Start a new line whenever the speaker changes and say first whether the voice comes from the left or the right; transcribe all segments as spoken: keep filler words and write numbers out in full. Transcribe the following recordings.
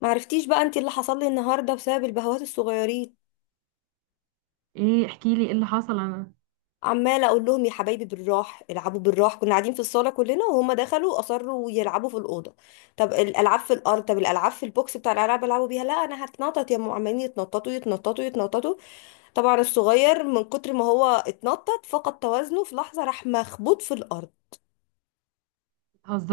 left: ما عرفتيش بقى انت اللي حصل لي النهارده بسبب البهوات الصغيرين.
right: ايه؟ احكي لي ايه اللي حصل انا.
left: عماله اقول لهم يا حبايبي بالراح، العبوا بالراح. كنا قاعدين في الصاله كلنا وهم دخلوا اصروا يلعبوا في الاوضه. طب الالعاب في الارض، طب الالعاب في البوكس بتاع الالعاب يلعبوا بيها، لا انا هتنطط يا ام. عمالين يتنططوا يتنططوا يتنططوا. طبعا الصغير من كتر ما هو اتنطط فقد توازنه في لحظه، راح مخبوط في الارض.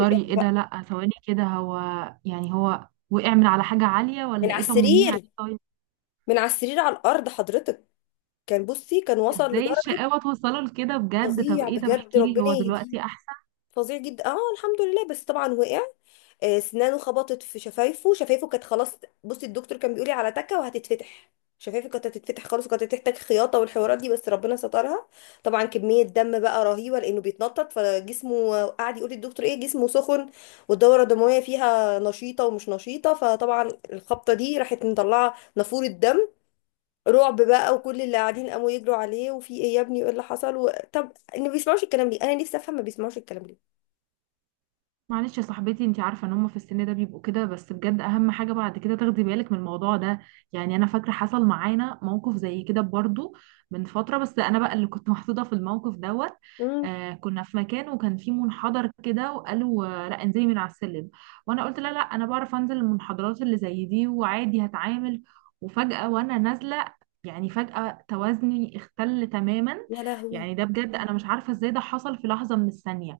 left: وقع
right: ايه ده؟
left: بقى.
right: لا، ثواني كده هو. يعني هو وقع من على حاجة عالية
left: من
right: ولا
left: على
right: ايه؟ طمنيني
left: السرير.
right: عليه طيب.
left: من على السرير على الارض حضرتك. كان بصي كان وصل
right: ازاي
left: لدرجه
right: الشقاوة توصله لكده بجد؟ طب
left: فظيع
right: ايه؟ طب
left: بجد،
right: احكي لي،
left: ربنا
right: هو
left: يهديه.
right: دلوقتي احسن؟
left: فظيع جدا. اه الحمد لله، بس طبعا وقع. آه، اسنانه خبطت في شفايفه، شفايفه كانت خلاص. بصي الدكتور كان بيقولي على تكه وهتتفتح، شفايفه كانت هتتفتح خلاص، وكانت هتحتاج خياطه والحوارات دي، بس ربنا سترها. طبعا كميه دم بقى رهيبه لانه بيتنطط فجسمه، قعد يقول للدكتور ايه، جسمه سخن والدوره الدمويه فيها نشيطه ومش نشيطه، فطبعا الخبطه دي راحت مطلعه نافوره دم. رعب بقى، وكل اللي قاعدين قاموا يجروا عليه، وفي ايه يا ابني وايه اللي حصل و... طب إن ما بيسمعوش الكلام ليه؟ انا نفسي افهم ما بيسمعوش الكلام ليه.
right: معلش يا صاحبتي، انتي عارفه ان هم في السن ده بيبقوا كده، بس بجد اهم حاجه بعد كده تاخدي بالك من الموضوع ده. يعني انا فاكره حصل معانا موقف زي كده برضو من فتره، بس انا بقى اللي كنت محطوطه في الموقف دوت.
left: مم.
right: آه كنا في مكان وكان في منحدر كده، وقالوا آه، لا انزلي من على السلم. وانا قلت لا، لا، انا بعرف انزل المنحدرات اللي زي دي وعادي هتعامل. وفجاه وانا نازله، يعني فجاه توازني اختل تماما.
left: يا لهوي.
right: يعني ده بجد انا مش عارفه ازاي ده حصل في لحظه من الثانيه.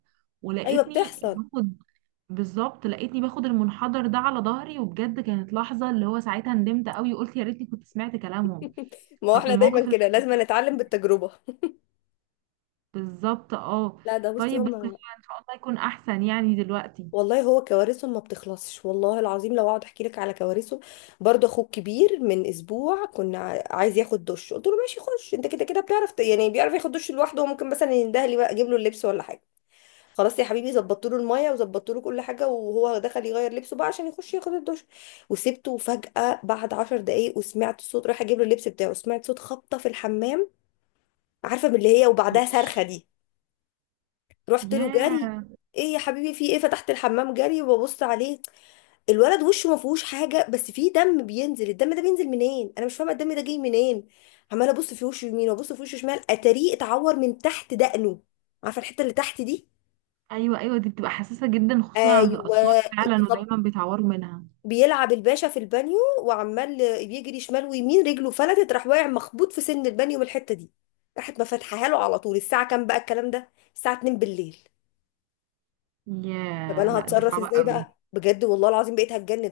left: ايوه
right: ولقيتني
left: بتحصل.
right: باخد، بالظبط لقيتني باخد المنحدر ده على ظهري، وبجد كانت لحظة اللي هو ساعتها ندمت قوي وقلت يا ريتني كنت سمعت كلامهم.
left: ما هو
right: ففي
left: احنا
right: الموقف
left: دايما
right: اللي
left: كده،
right: زي
left: لازم
right: دي
left: نتعلم بالتجربه.
right: بالظبط، اه.
left: لا ده بصي
right: طيب بس هو
left: هم،
right: ان شاء الله يكون احسن يعني دلوقتي.
left: والله هو كوارثهم ما بتخلصش، والله العظيم لو اقعد احكي لك على كوارثه. برضه اخوك كبير، من اسبوع كنا ع- عايز ياخد دش، قلت له ماشي خش انت كده كده بتعرف، ت- يعني بيعرف ياخد دش لوحده، وممكن مثلا ينده لي بقى اجيب له اللبس ولا حاجه. خلاص يا حبيبي، ظبطت له الميه وظبطت له كل حاجه وهو دخل يغير لبسه بقى عشان يخش ياخد الدش. وسبته، وفجاه بعد عشر دقايق، وسمعت صوت، رايح اجيب له اللبس بتاعه سمعت صوت خبطه في الحمام. عارفه من اللي هي، وبعدها صرخه
right: اوتش.
left: دي. رحت له جري.
right: ياه.
left: ايه يا حبيبي في ايه؟ فتحت الحمام جري وببص عليه. الولد وشه ما فيهوش حاجه، بس فيه دم بينزل. الدم ده بينزل منين؟ انا مش فاهمه الدم ده جاي منين. عماله ابص في وشه يمين وابص في وشه شمال، اتاريه اتعور من تحت دقنه. عارفه الحته اللي تحت دي؟
right: ايوه ايوه، دي بتبقى حساسة جدا خصوصا عند
left: ايوه.
right: الاطفال فعلا،
left: اتخب-
right: ودايما بيتعوروا منها.
left: بيلعب الباشا في البانيو وعمال يجري شمال ويمين، رجله فلتت راح واقع مخبوط في سن البانيو من الحته دي. راحت ما فاتحاها له على طول. الساعه كام بقى الكلام ده؟ الساعه اتنين بالليل. طب
right: ياه،
left: انا
right: لا دي
left: هتصرف
right: صعبة
left: ازاي
right: قوي.
left: بقى بجد؟ والله العظيم بقيت هتجنن.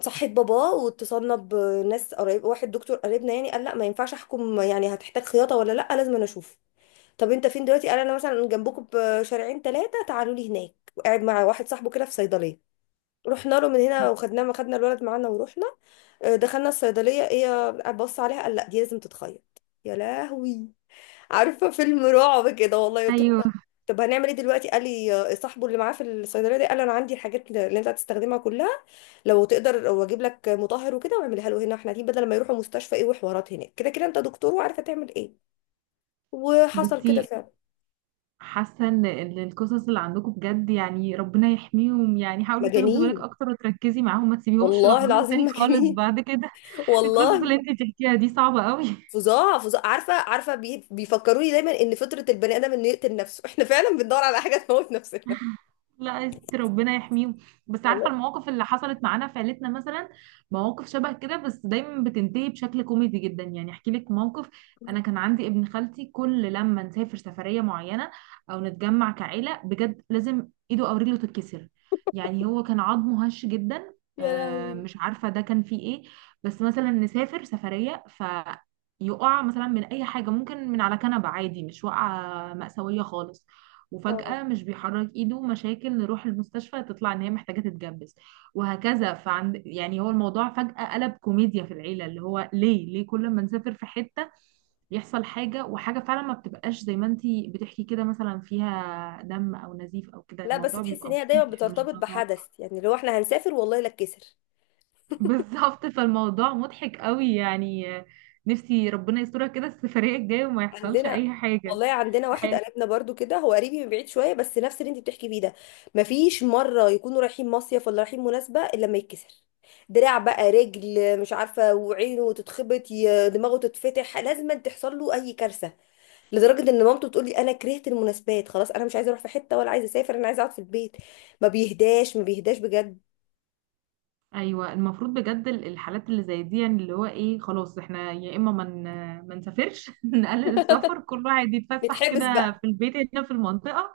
left: صحيت بابا واتصلنا بناس، قريب واحد دكتور قريبنا يعني، قال لا ما ينفعش احكم، يعني هتحتاج خياطه ولا لا، لازم انا اشوف. طب انت فين دلوقتي؟ قال انا مثلا جنبكم بشارعين ثلاثه، تعالوا لي هناك، وقاعد مع واحد صاحبه كده في صيدليه. رحنا له من هنا
right: مم.
left: وخدناه، ما خدنا الولد معانا ورحنا. آه، دخلنا الصيدليه، ايه بص عليها، قال لا دي لازم تتخيط. يا لهوي، عارفه فيلم رعب كده والله. قلت له
right: ايوه.
left: طب، طب هنعمل ايه دلوقتي؟ قال لي آه، صاحبه اللي معاه في الصيدليه دي قال انا عندي الحاجات اللي انت هتستخدمها كلها، لو تقدر، واجيب لك مطهر وكده واعملها له هنا احنا دي، بدل ما يروحوا مستشفى ايه وحوارات هناك، كده كده انت دكتور وعارفه تعمل ايه. وحصل
right: بصي،
left: كده فعلا.
right: حاسه ان ال- القصص اللي عندكم بجد يعني ربنا يحميهم. يعني حاولي تاخدي بالك
left: مجانين،
right: اكتر وتركزي معاهم، ما تسيبيهمش
left: والله
right: لوحديهم
left: العظيم
right: تاني خالص
left: مجانين.
right: بعد كده. القصص
left: والله.
right: اللي انت بتحكيها دي صعبه قوي.
left: فظاع فظاع. عارفه عارفه بي... بيفكروني دايما ان فطره البني ادم انه يقتل نفسه، احنا فعلا بندور على حاجه تموت نفسنا.
right: لا، است- ربنا يحميهم. بس عارفه
left: والله.
right: المواقف اللي حصلت معانا في عيلتنا مثلا، مواقف شبه كده، بس دايما بتنتهي بشكل كوميدي جدا. يعني احكي لك موقف، انا كان عندي ابن خالتي، كل لما نسافر سفريه معينه او نتجمع كعيله، بجد لازم ايده او رجله تتكسر. يعني هو كان عظمه هش جدا.
left: يا
right: آه،
left: لهوي.
right: مش عارفه ده كان فيه ايه. بس مثلا نسافر سفريه، فيقع مثلا من اي حاجه، ممكن من على كنبه عادي، مش واقعه مأساويه خالص.
left: اه،
right: وفجأة مش بيحرك ايده، مشاكل، نروح المستشفى تطلع ان هي محتاجة تتجبس. وهكذا. فعند، يعني هو الموضوع فجأة قلب كوميديا في العيلة، اللي هو ليه ليه كل ما نسافر في حتة يحصل حاجة. وحاجة فعلا ما بتبقاش زي ما انتي بتحكي كده، مثلا فيها دم او نزيف او كده،
left: لا بس
right: الموضوع
left: تحس ان
right: بيبقى
left: هي دايما
right: بسيط، احنا مش
left: بترتبط
right: بنتوقع.
left: بحدث، يعني لو احنا هنسافر والله لا اتكسر.
right: بالظبط، فالموضوع مضحك قوي يعني. نفسي ربنا يسترها كده السفرية الجاية وما يحصلش
left: عندنا،
right: اي حاجة.
left: والله عندنا واحد قريبنا برضو كده، هو قريبي من بعيد شويه، بس نفس اللي انت بتحكي فيه ده. مفيش مره يكونوا رايحين مصيف ولا رايحين مناسبه الا لما يتكسر دراع بقى، رجل مش عارفه، وعينه تتخبط، ي- دماغه تتفتح، لازم تحصل له اي كارثه. لدرجه ان مامته بتقول لي انا كرهت المناسبات خلاص، انا مش عايزه اروح في حته ولا عايزه اسافر، انا عايزه اقعد في البيت. ما بيهداش ما بيهداش بجد.
right: ايوه، المفروض بجد ال- الحالات اللي زي دي، يعني اللي هو ايه، خلاص احنا يا اما ما من ما نسافرش. نقلل السفر، كل واحد يتفسح
left: نتحبس
right: كده
left: بقى.
right: في البيت هنا في المنطقه.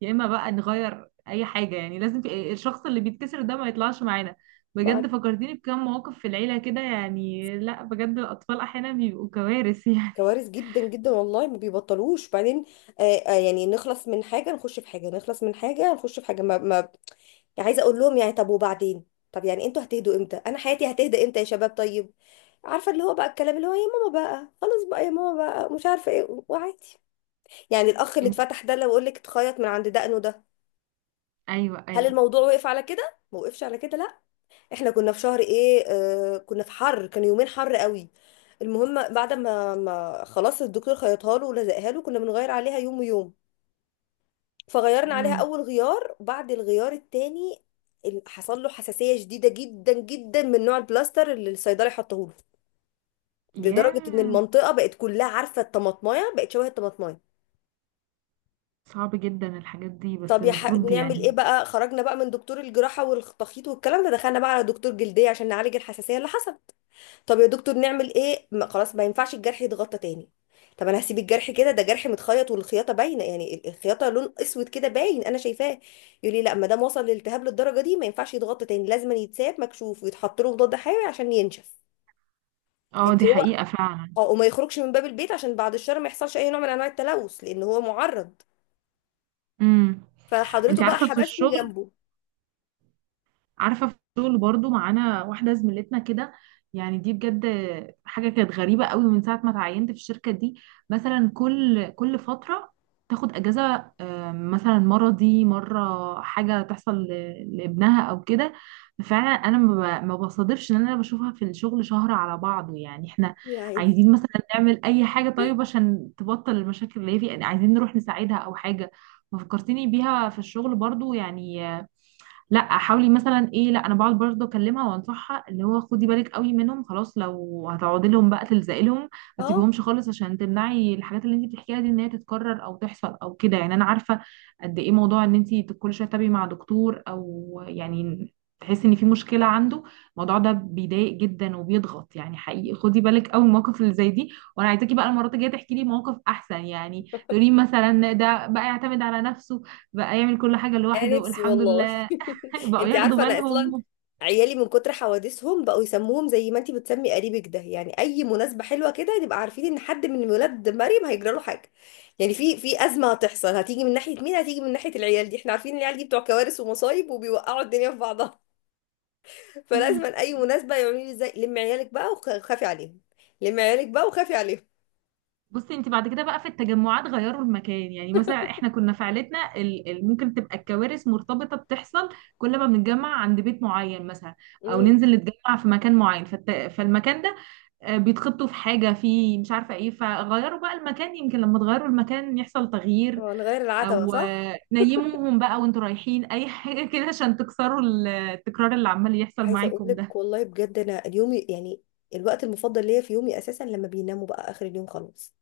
right: يا اما بقى نغير اي حاجه، يعني لازم في الشخص اللي بيتكسر ده ما يطلعش معانا. بجد
left: ما
right: فكرتيني بكام مواقف في العيله كده. يعني لا بجد، الاطفال احيانا بيبقوا كوارث يعني.
left: كوارث جدا جدا والله، ما بيبطلوش بعدين. آه آه، يعني نخلص من حاجة نخش في حاجة، نخلص من حاجة نخش في حاجة، ما, ما يعني عايزة اقول لهم يعني طب وبعدين؟ طب يعني انتوا هتهدوا امتى؟ انا حياتي هتهدى امتى يا شباب؟ طيب. عارفة اللي هو بقى الكلام اللي هو يا ماما بقى خلاص بقى، يا ماما بقى مش عارفة ايه، وعادي يعني. الاخ اللي
right: إن-
left: اتفتح ده لو اقول لك اتخيط من عند دقنه ده.
right: ايوه
left: هل
right: ايوه.
left: الموضوع وقف على كده؟ ما وقفش على كده لا. احنا كنا في شهر ايه، آه كنا في حر، كان يومين حر قوي. المهم بعد ما, ما خلاص الدكتور خيطها له ولزقها له، كنا بنغير عليها يوم ويوم. فغيرنا عليها
right: امم.
left: اول غيار، بعد الغيار التاني ال- حصل له حساسية شديدة جدا جدا من نوع البلاستر اللي الصيدلي حطه له. لدرجة ان
right: ياه،
left: المنطقة بقت كلها، عارفة الطماطماية، بقت شبه الطماطماية.
right: صعب جدا الحاجات دي، بس
left: طب يا ح...
right: المفروض
left: نعمل ايه
right: يعني.
left: بقى. خرجنا بقى من دكتور الجراحة والتخيط والكلام ده، دخلنا بقى على دكتور جلدية عشان نعالج الحساسية اللي حصلت. طب يا دكتور نعمل ايه؟ ما خلاص ما ينفعش الجرح يتغطى تاني. طب انا هسيب الجرح كده؟ ده جرح متخيط والخياطه باينه، يعني ال- الخياطه لون اسود كده باين، انا شايفاه. يقول لي لا، ما دام وصل للالتهاب للدرجه دي ما ينفعش يتغطى تاني، لازم يتساب مكشوف ويتحط له مضاد حيوي عشان ينشف.
right: اه،
left: فانت
right: دي
left: هو،
right: حقيقه فعلا.
left: اه، وما يخرجش من باب البيت عشان بعد الشر ما يحصلش اي نوع من انواع التلوث، لان هو معرض.
right: امم. انت
left: فحضرته بقى
right: عارفه في
left: حبسني
right: الشغل
left: جنبه،
right: عارفه في الشغل برضو معانا واحده زميلتنا كده. يعني دي بجد حاجه كانت غريبه قوي من ساعه ما اتعينت في الشركه دي. مثلا كل كل فتره تاخد اجازه، آه، مثلا مرضي، مره حاجه تحصل ل- لابنها او كده. فعلا انا ما ب- ما بصادفش ان انا بشوفها في الشغل شهر على بعضه. يعني احنا
left: يعني.
right: عايزين مثلا نعمل اي حاجه طيب عشان تبطل المشاكل اللي هي فيها، يعني عايزين نروح نساعدها او حاجه. ففكرتني بيها في الشغل برضو يعني. لا حاولي مثلا ايه، لا انا بقعد برضه اكلمها وانصحها، اللي هو خدي بالك قوي منهم، خلاص لو هتقعدي لهم بقى تلزقي لهم، ما
left: اه،
right: تسيبيهمش خالص عشان تمنعي الحاجات اللي انت بتحكيها دي ان هي تتكرر او تحصل او كده. يعني انا عارفه قد ايه موضوع ان انت كل شويه تتابعي مع دكتور او يعني تحسي ان في مشكله عنده، الموضوع ده بيضايق جدا وبيضغط يعني حقيقي. خدي بالك قوي من المواقف اللي زي دي، وانا عايزاكي بقى المرات الجايه تحكي لي مواقف احسن، يعني تقولي مثلا ده بقى يعتمد على نفسه، بقى يعمل كل حاجه
left: انا
right: لوحده
left: نفسي
right: الحمد
left: والله.
right: لله، بقوا
left: انت
right: ياخدوا
left: عارفه انا اصلا
right: بالهم.
left: عيالي من كتر حوادثهم بقوا يسموهم، زي ما انت بتسمي قريبك ده، يعني اي مناسبه حلوه كده نبقى عارفين ان حد من ولاد مريم هيجرى له حاجه. يعني في في ازمه هتحصل، هتيجي من ناحيه مين؟ هتيجي من ناحيه العيال دي، احنا عارفين إن العيال دي بتوع كوارث ومصايب وبيوقعوا الدنيا في بعضها. فلازم اي مناسبه يقولوا لي ازاي لم عيالك بقى وخافي عليهم. لم عيالك بقى وخافي عليهم.
right: بصي، انت بعد كده بقى في التجمعات غيروا المكان. يعني مثلا احنا كنا في عيلتنا، ال- ال- ممكن تبقى الكوارث مرتبطة بتحصل كل ما بنتجمع عند بيت معين مثلا، او
left: امم.
right: ننزل نتجمع في مكان معين. فالت... فالمكان ده آه، بيتخبطوا في حاجة، في مش عارفة ايه. فغيروا بقى المكان، يمكن لما تغيروا المكان يحصل تغيير.
left: هو نغير العتبه،
right: او
left: صح.
right: آه، نيموهم بقى وانتوا رايحين اي حاجة كده، عشان تكسروا ال- التكرار اللي عمال يحصل
left: عايزه اقول
right: معاكم ده.
left: لك والله بجد انا اليوم يعني، الوقت المفضل ليا في يومي اساسا لما بيناموا بقى، اخر اليوم خلاص.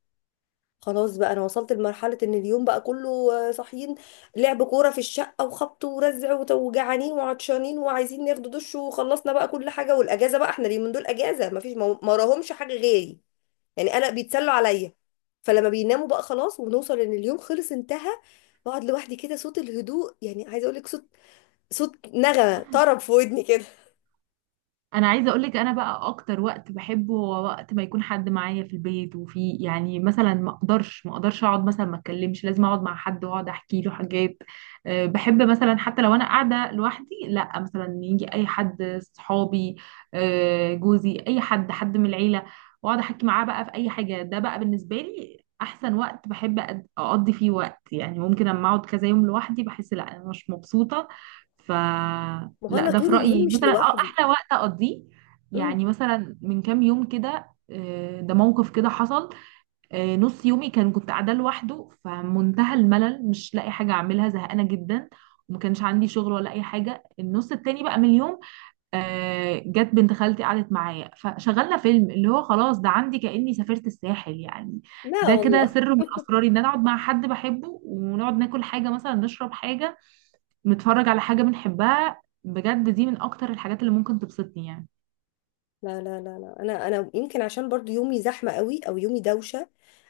left: خلاص بقى انا وصلت لمرحله ان اليوم بقى كله آه، صاحيين، لعب كوره في الشقه وخبط ورزع وت- وجعانين وعطشانين وعايزين ناخد دش، وخلصنا بقى كل حاجه، والاجازه بقى احنا اليومين دول اجازه، مفيش، ما ما وراهمش حاجه غيري، يعني انا بيتسلوا عليا. فلما بيناموا بقى خلاص ونوصل ان اليوم خلص انتهى، بقعد لوحدي كده، صوت الهدوء، يعني عايزه اقول لك صوت، صوت نغمه طرب في ودني كده.
right: انا عايزه اقولك، انا بقى اكتر وقت بحبه هو وقت ما يكون حد معايا في البيت، وفي يعني مثلا ما اقدرش ما اقدرش اقعد، مثلا ما اتكلمش، لازم اقعد مع حد واقعد احكي له حاجات. أه، بحب مثلا حتى لو انا قاعده لوحدي، لا مثلا يجي اي حد، صحابي، أه، جوزي، اي حد حد من العيله، واقعد احكي معاه بقى في اي حاجه. ده بقى بالنسبه لي احسن وقت بحب أد- اقضي فيه وقت. يعني ممكن اما اقعد كذا يوم لوحدي بحس لا انا مش مبسوطه. ف
left: ما هو
right: لا
left: انا
right: ده
left: طول
right: في
left: اليوم
right: رأيي
left: مش
right: مثلا، اه،
left: لوحدي.
right: احلى وقت اقضيه.
left: امم.
right: يعني مثلا من كام يوم كده، آه، ده موقف كده حصل. آه، نص يومي كان، كنت قاعده لوحده فمنتهى الملل، مش لاقي حاجه اعملها زهقانه جدا، وما كانش عندي شغل ولا اي حاجه. النص التاني بقى من اليوم آه، جت بنت خالتي قعدت معايا، فشغلنا فيلم، اللي هو خلاص، ده عندي كأني سافرت الساحل يعني.
left: لا
right: ده كده
left: والله.
right: سر من اسراري، ان انا اقعد مع حد بحبه ونقعد ناكل حاجه، مثلا نشرب حاجه، نتفرج على حاجة بنحبها، بجد دي من أكتر الحاجات اللي ممكن تبسطني يعني.
left: لا لا لا لا، انا انا يمكن عشان برضو يومي زحمه قوي او يومي دوشه،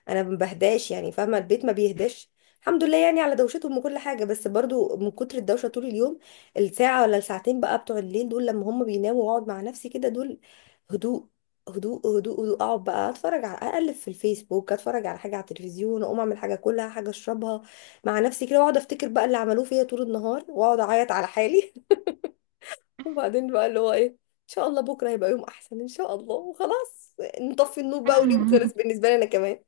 left: انا ما بهداش يعني، فاهمه؟ البيت ما بيهداش. الحمد لله يعني على دوشتهم وكل حاجه، بس برضو من كتر الدوشه طول اليوم، الساعه ولا الساعتين بقى بتوع الليل دول لما هم بيناموا واقعد مع نفسي كده، دول هدوء هدوء هدوء هدوء. اقعد بقى اتفرج على، اقلب في الفيسبوك، اتفرج على حاجه على التلفزيون، اقوم اعمل حاجه، كلها حاجه اشربها مع نفسي كده، واقعد افتكر بقى اللي عملوه فيا طول النهار، واقعد اعيط على حالي. وبعدين بقى اللي هو ايه، ان شاء الله بكره هيبقى يوم احسن ان شاء الله، وخلاص نطفي النور بقى واليوم خلص بالنسبه لي انا كمان.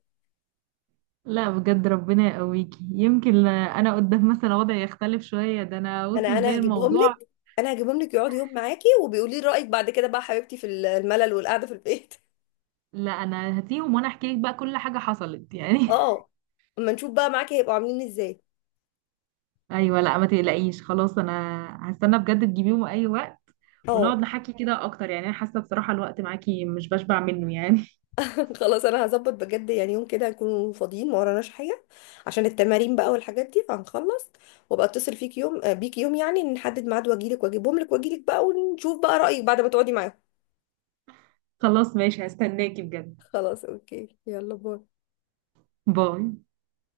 right: لا بجد ربنا يقويكي، يمكن أنا قدام مثلا وضعي يختلف شوية، ده أنا
left: انا
right: وصل بيا
left: انا هجيبهم
right: الموضوع.
left: لك. انا هجيبهم لك يقعد يوم معاكي، وبيقولي لي رايك بعد كده بقى حبيبتي في الملل والقعده في البيت.
right: لا أنا هاتيهم وأنا أحكي لك بقى كل حاجة حصلت يعني.
left: اه، اما نشوف بقى معاكي هيبقوا عاملين ازاي.
right: أيوة، لا ما تقلقيش خلاص. أنا هستنى بجد تجيبيهم أي وقت، ونقعد
left: اه.
right: نحكي كده أكتر. يعني أنا حاسة بصراحة الوقت معاكي مش بشبع منه يعني.
left: خلاص انا هظبط بجد، يعني يوم كده هنكون فاضيين ما وراناش حاجه، عشان التمارين بقى والحاجات دي، فهنخلص وابقى اتصل فيك يوم، آه، بيك يوم، يعني نحدد ميعاد واجيلك واجيبهم لك واجيلك بقى، ونشوف بقى رايك بعد ما تقعدي معاهم.
right: خلاص ماشي، هستناكي بجد.
left: خلاص اوكي، يلا باي.
right: باي.